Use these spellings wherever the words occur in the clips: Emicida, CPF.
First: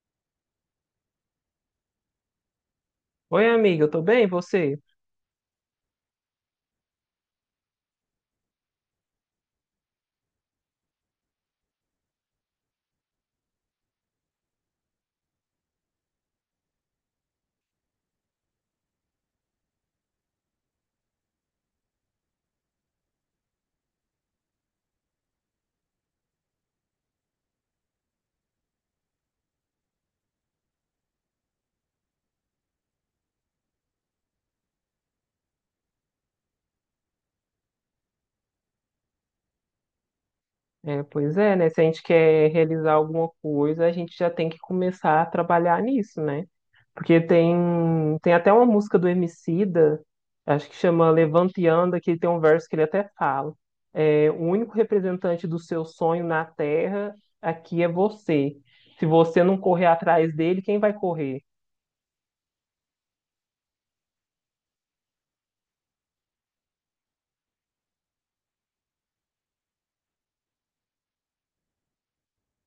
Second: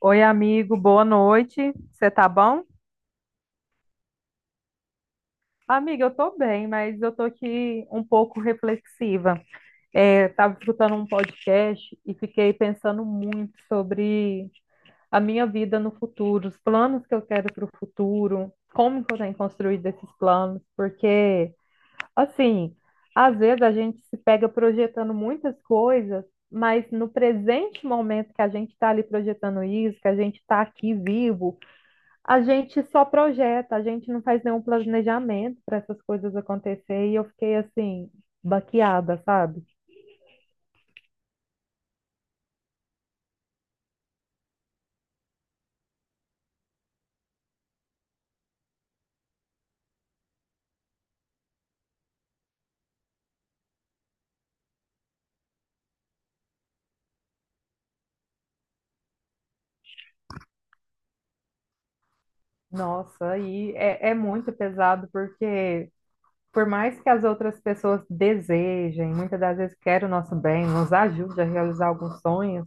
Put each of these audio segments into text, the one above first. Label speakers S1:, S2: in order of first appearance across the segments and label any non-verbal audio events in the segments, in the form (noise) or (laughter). S1: Oi, amigo, boa noite. Você tá bom?
S2: Oi, amiga, eu tô bem, e você?
S1: Amiga, eu tô bem, mas eu tô aqui um pouco reflexiva. É, tava escutando um podcast e fiquei pensando muito sobre a minha vida no futuro, os planos que eu quero para o futuro, como que eu tenho construído esses planos, porque, assim, às vezes a gente se pega projetando muitas coisas, mas no presente momento que a gente está ali projetando isso, que a gente está aqui vivo, a gente só projeta, a gente não faz nenhum planejamento para essas coisas acontecer e eu fiquei assim, baqueada, sabe?
S2: Pois é, né? Se a gente quer realizar alguma coisa, a gente já tem que começar a trabalhar nisso, né? Porque tem, tem até uma música do Emicida, acho que chama Levante e Anda, que tem um verso que ele até fala. O único representante do seu sonho na Terra aqui é você. Se você não correr atrás dele, quem vai correr?
S1: Nossa, é muito pesado porque por mais que as outras pessoas desejem, muitas das vezes querem o nosso bem, nos ajude a realizar alguns sonhos,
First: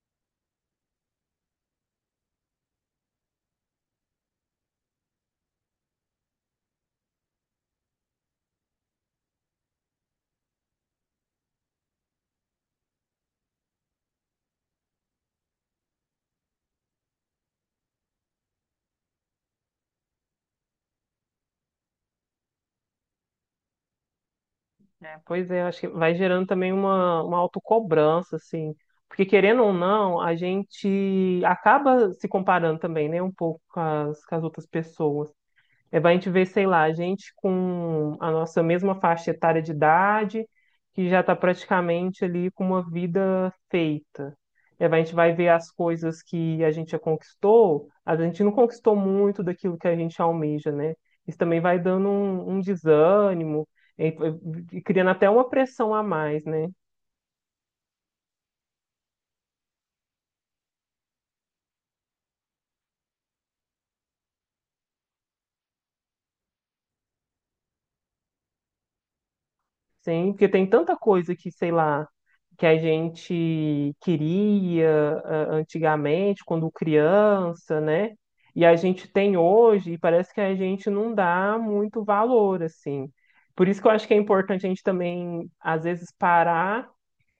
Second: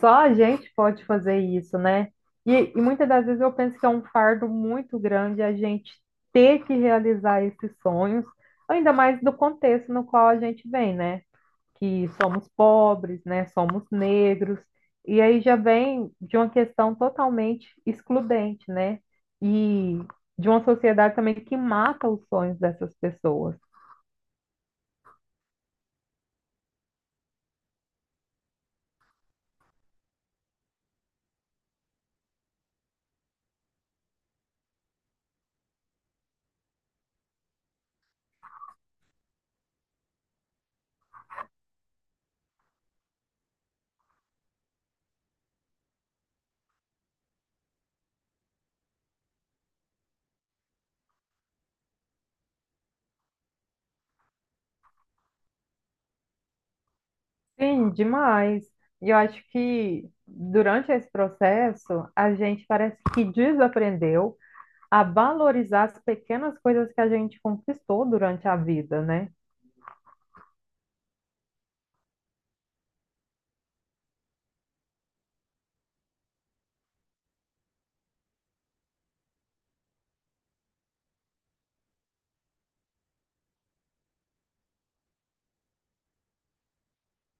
S1: só a gente pode fazer isso, né? E muitas das vezes eu penso que é um fardo muito grande a gente ter que realizar esses sonhos, ainda mais do contexto no qual a gente vem, né? Que somos pobres, né? Somos negros. E aí já vem de uma questão totalmente excludente, né? E de uma sociedade também que mata os sonhos dessas pessoas.
S2: Pois é, acho que vai gerando também uma autocobrança, assim. Porque querendo ou não, a gente acaba se comparando também, né, um pouco com as outras pessoas. Vai a gente ver, sei lá, gente com a nossa mesma faixa etária de idade, que já está praticamente ali com uma vida feita. Vai a gente vai ver as coisas que a gente já conquistou, a gente não conquistou muito daquilo que a gente almeja, né? Isso também vai dando um desânimo, e, e criando até uma pressão a mais, né?
S1: Sim, demais. E eu acho que durante esse processo, a gente parece que desaprendeu a valorizar as pequenas coisas que a gente conquistou durante a vida, né?
S2: Sim, porque tem tanta coisa que, sei lá, que a gente queria antigamente, quando criança, né? E a gente tem hoje, e parece que a gente não dá muito valor, assim. Por isso que eu acho que é importante a gente também, às vezes, parar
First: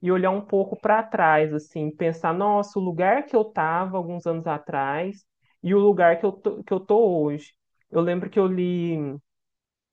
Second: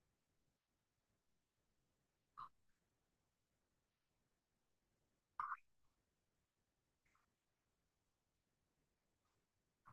S2: e olhar um pouco para trás, assim, pensar, nossa, o lugar que eu estava alguns anos atrás e o lugar que eu tô hoje. Eu lembro que eu li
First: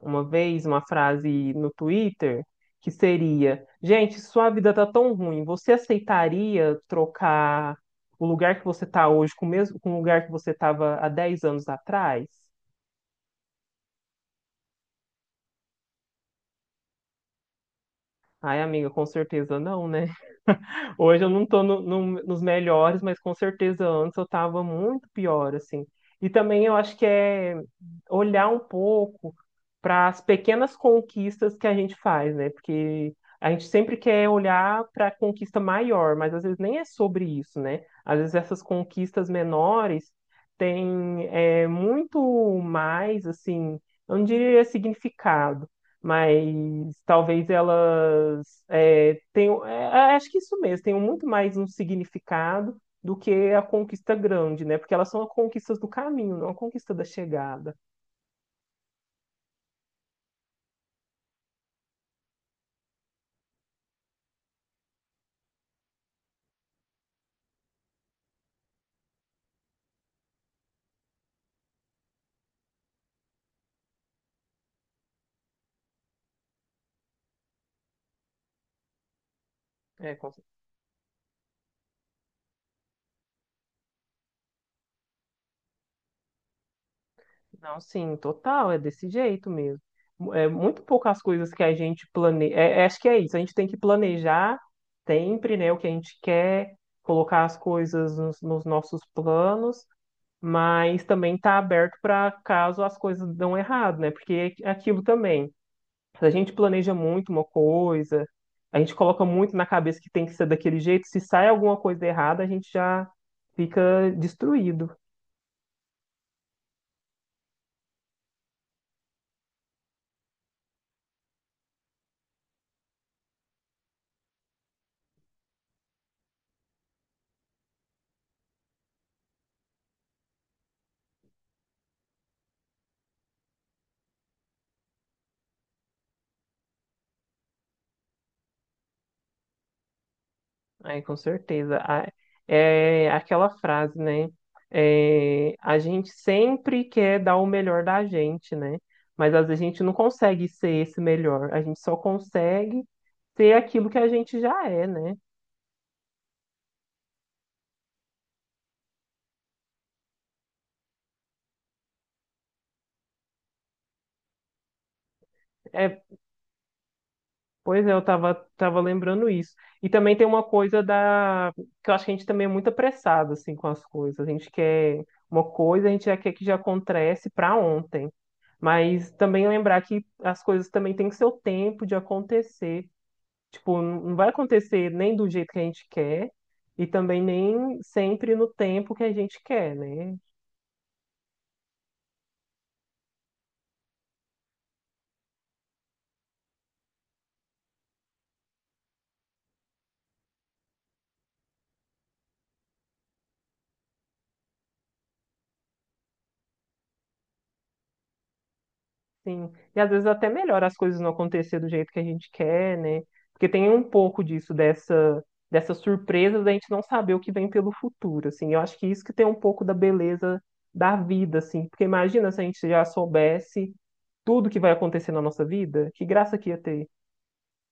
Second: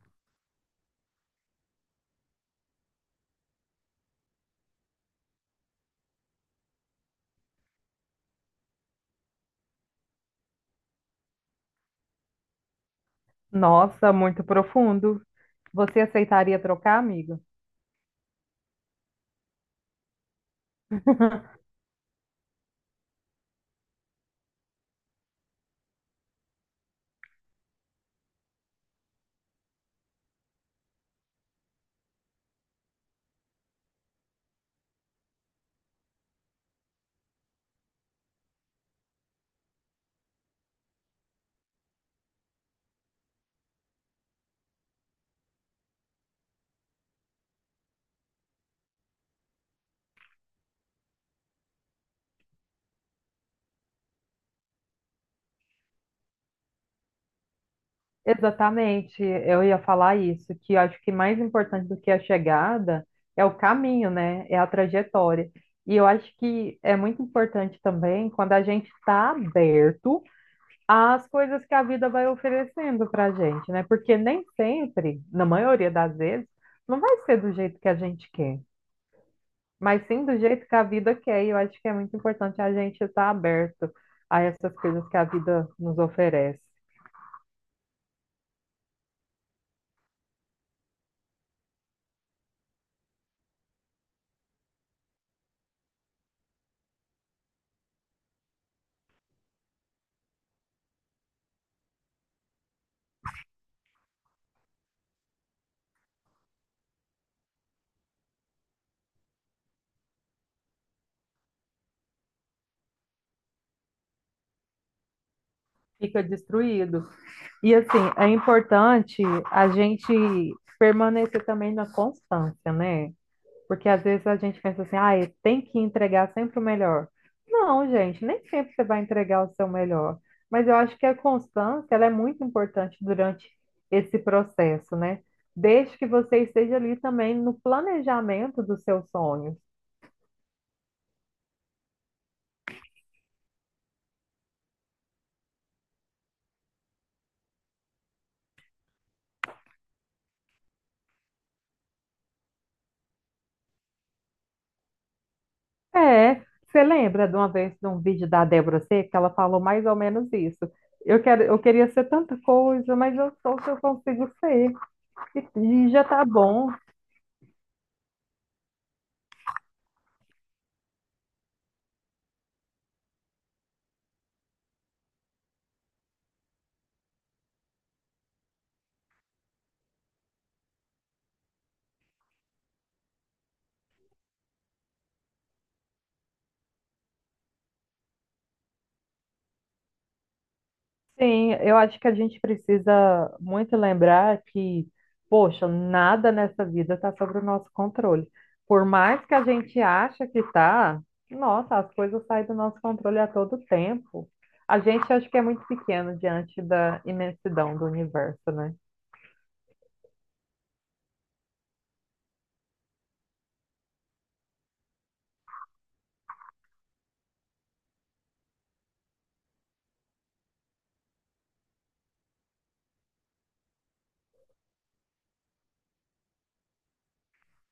S2: uma vez uma frase no Twitter que seria: gente, sua vida tá tão ruim, você aceitaria trocar o lugar que você tá hoje com o lugar que você tava há 10 anos atrás?
S1: Nossa, muito profundo. Você aceitaria trocar, amiga?
S2: Ai, amiga, com certeza não, né? Hoje eu não tô nos melhores, mas com certeza antes eu tava muito pior, assim. E também eu acho que é olhar um pouco para as pequenas conquistas que a gente faz, né? Porque a gente sempre quer olhar para a conquista maior, mas às vezes nem é sobre isso, né? Às vezes essas conquistas menores têm muito mais, assim, eu não diria significado, mas talvez elas acho que isso mesmo, tenham muito mais um significado do que a conquista grande, né? Porque elas são as conquistas do caminho, não a conquista da chegada.
S1: Exatamente, eu ia falar isso, que eu acho que mais importante do que a chegada é o caminho, né? É a trajetória. E eu acho que é muito importante também quando a gente está aberto às coisas que a vida vai oferecendo para a gente, né? Porque nem sempre, na maioria das vezes, não vai ser do jeito que a gente quer, mas
S2: É,
S1: sim
S2: com-
S1: do
S2: cer-
S1: jeito que a vida quer. E eu acho que é muito importante a gente estar aberto a essas coisas que a vida nos oferece.
S2: não, sim, total, é desse jeito mesmo. É muito poucas coisas que a gente planeja. Acho que é isso, a gente tem que planejar sempre, né, o que a gente quer, colocar as coisas nos nossos planos, mas também está aberto para caso as coisas dão errado, né? Porque é aquilo também. Se a gente planeja muito uma coisa, a gente coloca muito na cabeça que tem que ser daquele jeito, se sai alguma coisa errada, a gente já fica destruído.
S1: Fica destruído. E assim, é importante a gente permanecer também na constância, né? Porque às vezes a gente pensa assim, ah, tem que entregar sempre o melhor. Não, gente, nem sempre você vai entregar o seu melhor. Mas eu acho que a constância, ela é muito importante durante esse processo, né? Desde que você esteja ali também no planejamento do seu sonho.
S2: Aí, com certeza. É aquela frase, né? A gente sempre quer dar o melhor da gente, né? Mas às vezes a gente não consegue ser esse melhor, a gente só consegue ser aquilo que a gente já é, né?
S1: É, você lembra de uma vez de um vídeo da Débora Seca, que ela falou mais ou menos isso. Eu queria ser tanta coisa, mas eu sou o que eu consigo ser. E
S2: É
S1: já tá bom.
S2: Pois é, tava lembrando isso. E também tem uma coisa da... que eu acho que a gente também é muito apressado, assim, com as coisas. A gente quer uma coisa, a gente já quer que já acontece para ontem. Mas também lembrar que as coisas também têm seu tempo de acontecer. Tipo, não vai acontecer nem do jeito que a gente quer e também nem sempre no tempo que a gente quer, né?
S1: Sim, eu acho que a gente precisa muito lembrar que, poxa, nada nessa vida está sobre o nosso controle. Por mais que a gente ache que tá, nossa, as coisas saem do nosso controle a todo tempo. A gente acha que é muito pequeno diante da imensidão do universo, né?
S2: Sim. E às vezes até melhor as coisas não acontecer do jeito que a gente quer, né? Porque tem um pouco disso, dessa surpresa da gente não saber o que vem pelo futuro, assim. Eu acho que isso que tem um pouco da beleza da vida, assim. Porque imagina se a gente já soubesse tudo que vai acontecer na nossa vida, que graça que ia ter.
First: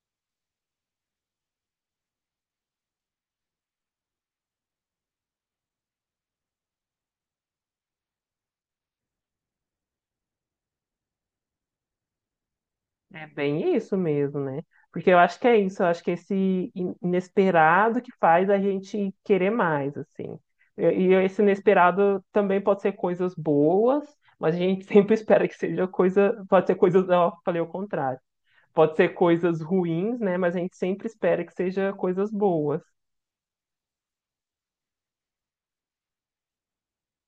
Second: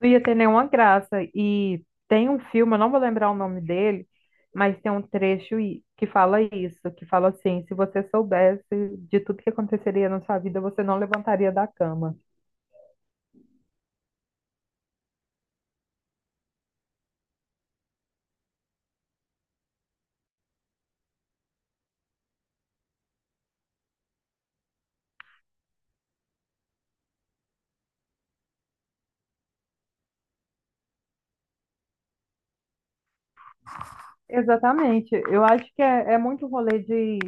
S1: Não ia ter nenhuma graça. E tem um filme, eu não vou lembrar o nome dele, mas tem um que fala isso, que fala assim, se você soubesse de tudo que aconteceria na sua vida, você não levantaria da cama.
S2: É bem isso mesmo, né? Porque eu acho que é isso, eu acho que é inesperado que faz a gente querer mais, assim. E esse inesperado também pode ser coisas boas, mas a gente (laughs) sempre espera que seja coisa, pode ser coisas, ó, falei o contrário. Pode ser coisas ruins, né? Mas a gente sempre espera que seja coisas boas.
S1: Exatamente. Eu acho que é muito rolê de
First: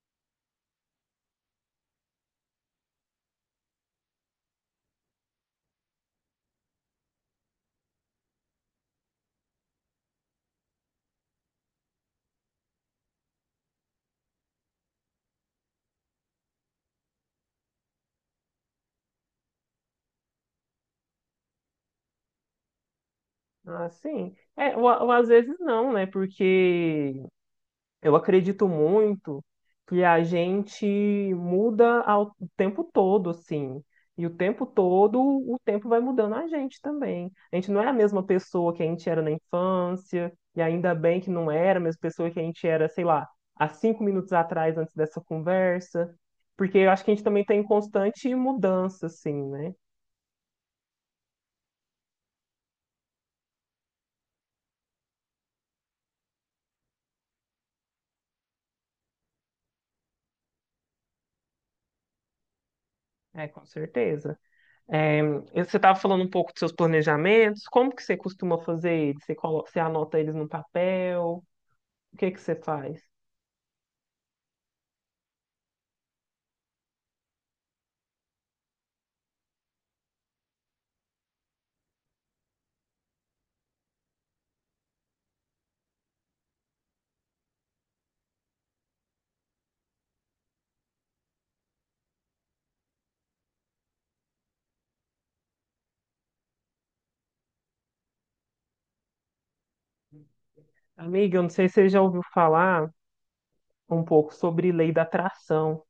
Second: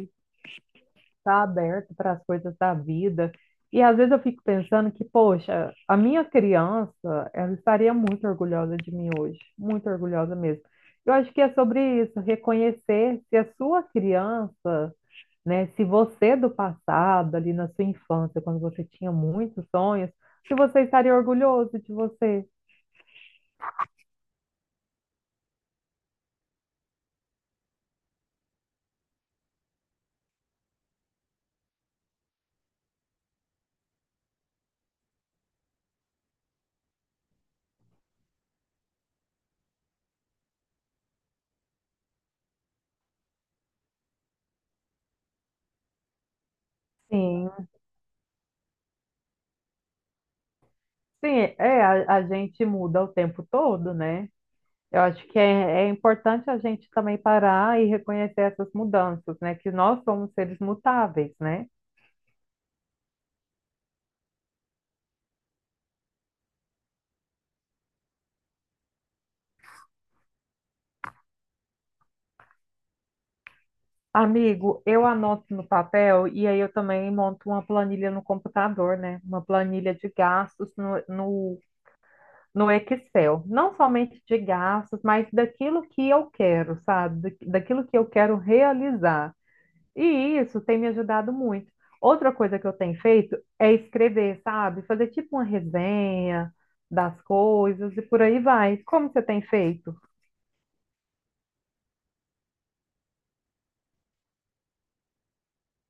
S1: estar aberto para as coisas da vida. E às vezes eu fico pensando que, poxa, a minha criança, ela estaria muito orgulhosa de mim hoje, muito orgulhosa mesmo. Eu acho que é sobre isso, reconhecer se a sua criança, né? Se você é do passado, ali na sua infância, quando você tinha muitos sonhos, se você estaria orgulhoso de você.
S2: Ah, sim. Ou às vezes não, né? Porque eu acredito muito que a gente muda o tempo todo, assim. E o tempo todo, o tempo vai mudando a gente também. A gente não é a mesma pessoa que a gente era na infância, e ainda bem que não era a mesma pessoa que a gente era, sei lá, há 5 minutos atrás, antes dessa conversa. Porque eu acho que a gente também está em
S1: Sim.
S2: constante mudança, assim, né?
S1: Sim, a gente muda o tempo todo, né? Eu acho que é importante a gente também parar e reconhecer essas mudanças, né? Que nós somos seres mutáveis, né?
S2: É, com certeza. É, você estava falando um pouco dos seus planejamentos, como que você costuma fazer eles? Você anota eles no papel? O que que você faz?
S1: Amigo, eu anoto no papel e aí eu também monto uma planilha no computador, né? Uma planilha de gastos no, no Excel, não somente de gastos, mas daquilo que eu quero, sabe? Daquilo que eu quero realizar. E isso tem me ajudado muito. Outra coisa que eu tenho feito é escrever, sabe? Fazer tipo uma resenha das coisas e por aí vai. Como você tem feito?
S2: Amiga, eu não sei se você já ouviu falar um pouco sobre lei da atração.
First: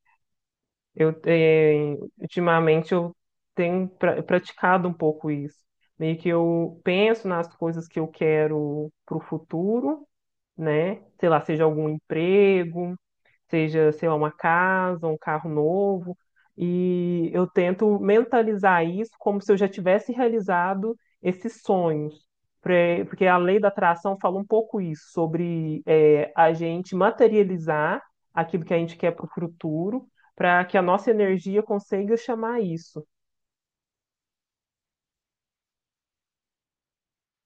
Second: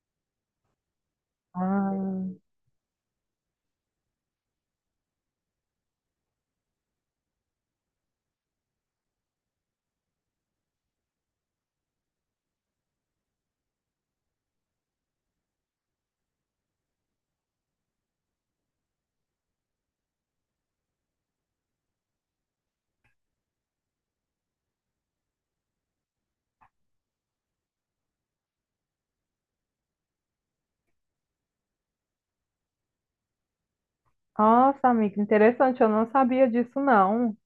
S1: Ah,
S2: Ultimamente eu praticado um pouco isso. Meio que eu penso nas coisas que eu quero para o futuro, né? Sei lá, seja algum emprego, seja, sei lá, uma casa, um carro novo, e eu tento mentalizar isso como se eu já tivesse realizado esses sonhos. Porque a lei da atração fala um pouco isso, sobre a gente materializar aquilo que a gente quer para o futuro, para que a nossa energia consiga chamar isso.
S1: nossa, amiga, interessante. Eu não sabia disso, não.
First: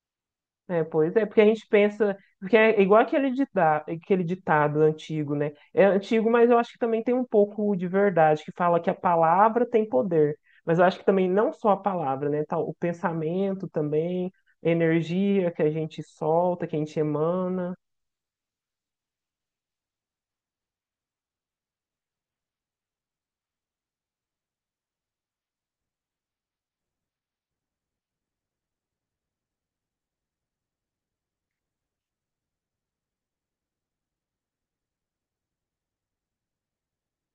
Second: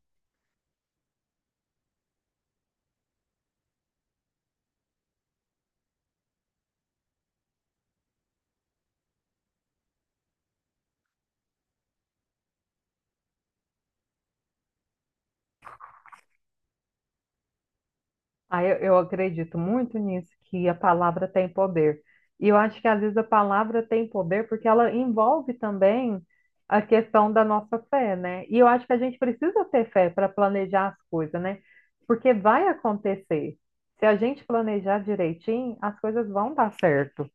S2: Pois é, porque a gente pensa, porque é igual aquele ditado antigo, né? É antigo, mas eu acho que também tem um pouco de verdade, que fala que a palavra tem poder. Mas eu acho que também não só a palavra, né? Tal, o pensamento também, a energia que a gente solta, que a gente emana.
S1: Ah, eu acredito muito nisso, que a palavra tem poder. E eu acho que às vezes a palavra tem poder porque ela envolve também a questão da nossa fé, né? E eu acho que a gente precisa ter fé para planejar as coisas, né? Porque vai acontecer. Se a gente planejar direitinho, as coisas vão dar certo.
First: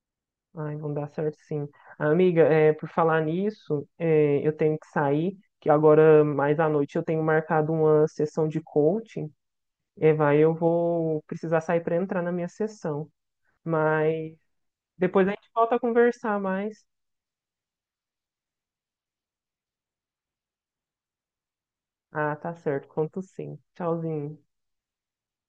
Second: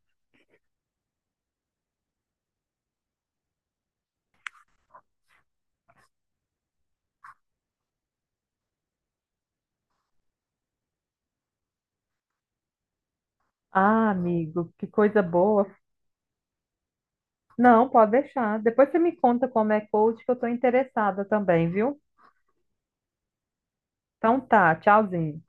S2: Ai, vão dar certo sim. Amiga, por falar nisso, eu tenho que sair, que agora mais à noite eu tenho marcado uma sessão de coaching. Eu vou precisar sair para entrar na minha sessão.
S1: Ah,
S2: Mas
S1: amigo, que coisa
S2: depois a gente
S1: boa.
S2: volta a conversar mais.
S1: Não, pode deixar. Depois você me conta como é coach, que eu estou interessada também, viu?
S2: Ah, tá certo. Conto sim. Tchauzinho.
S1: Então tá, tchauzinho.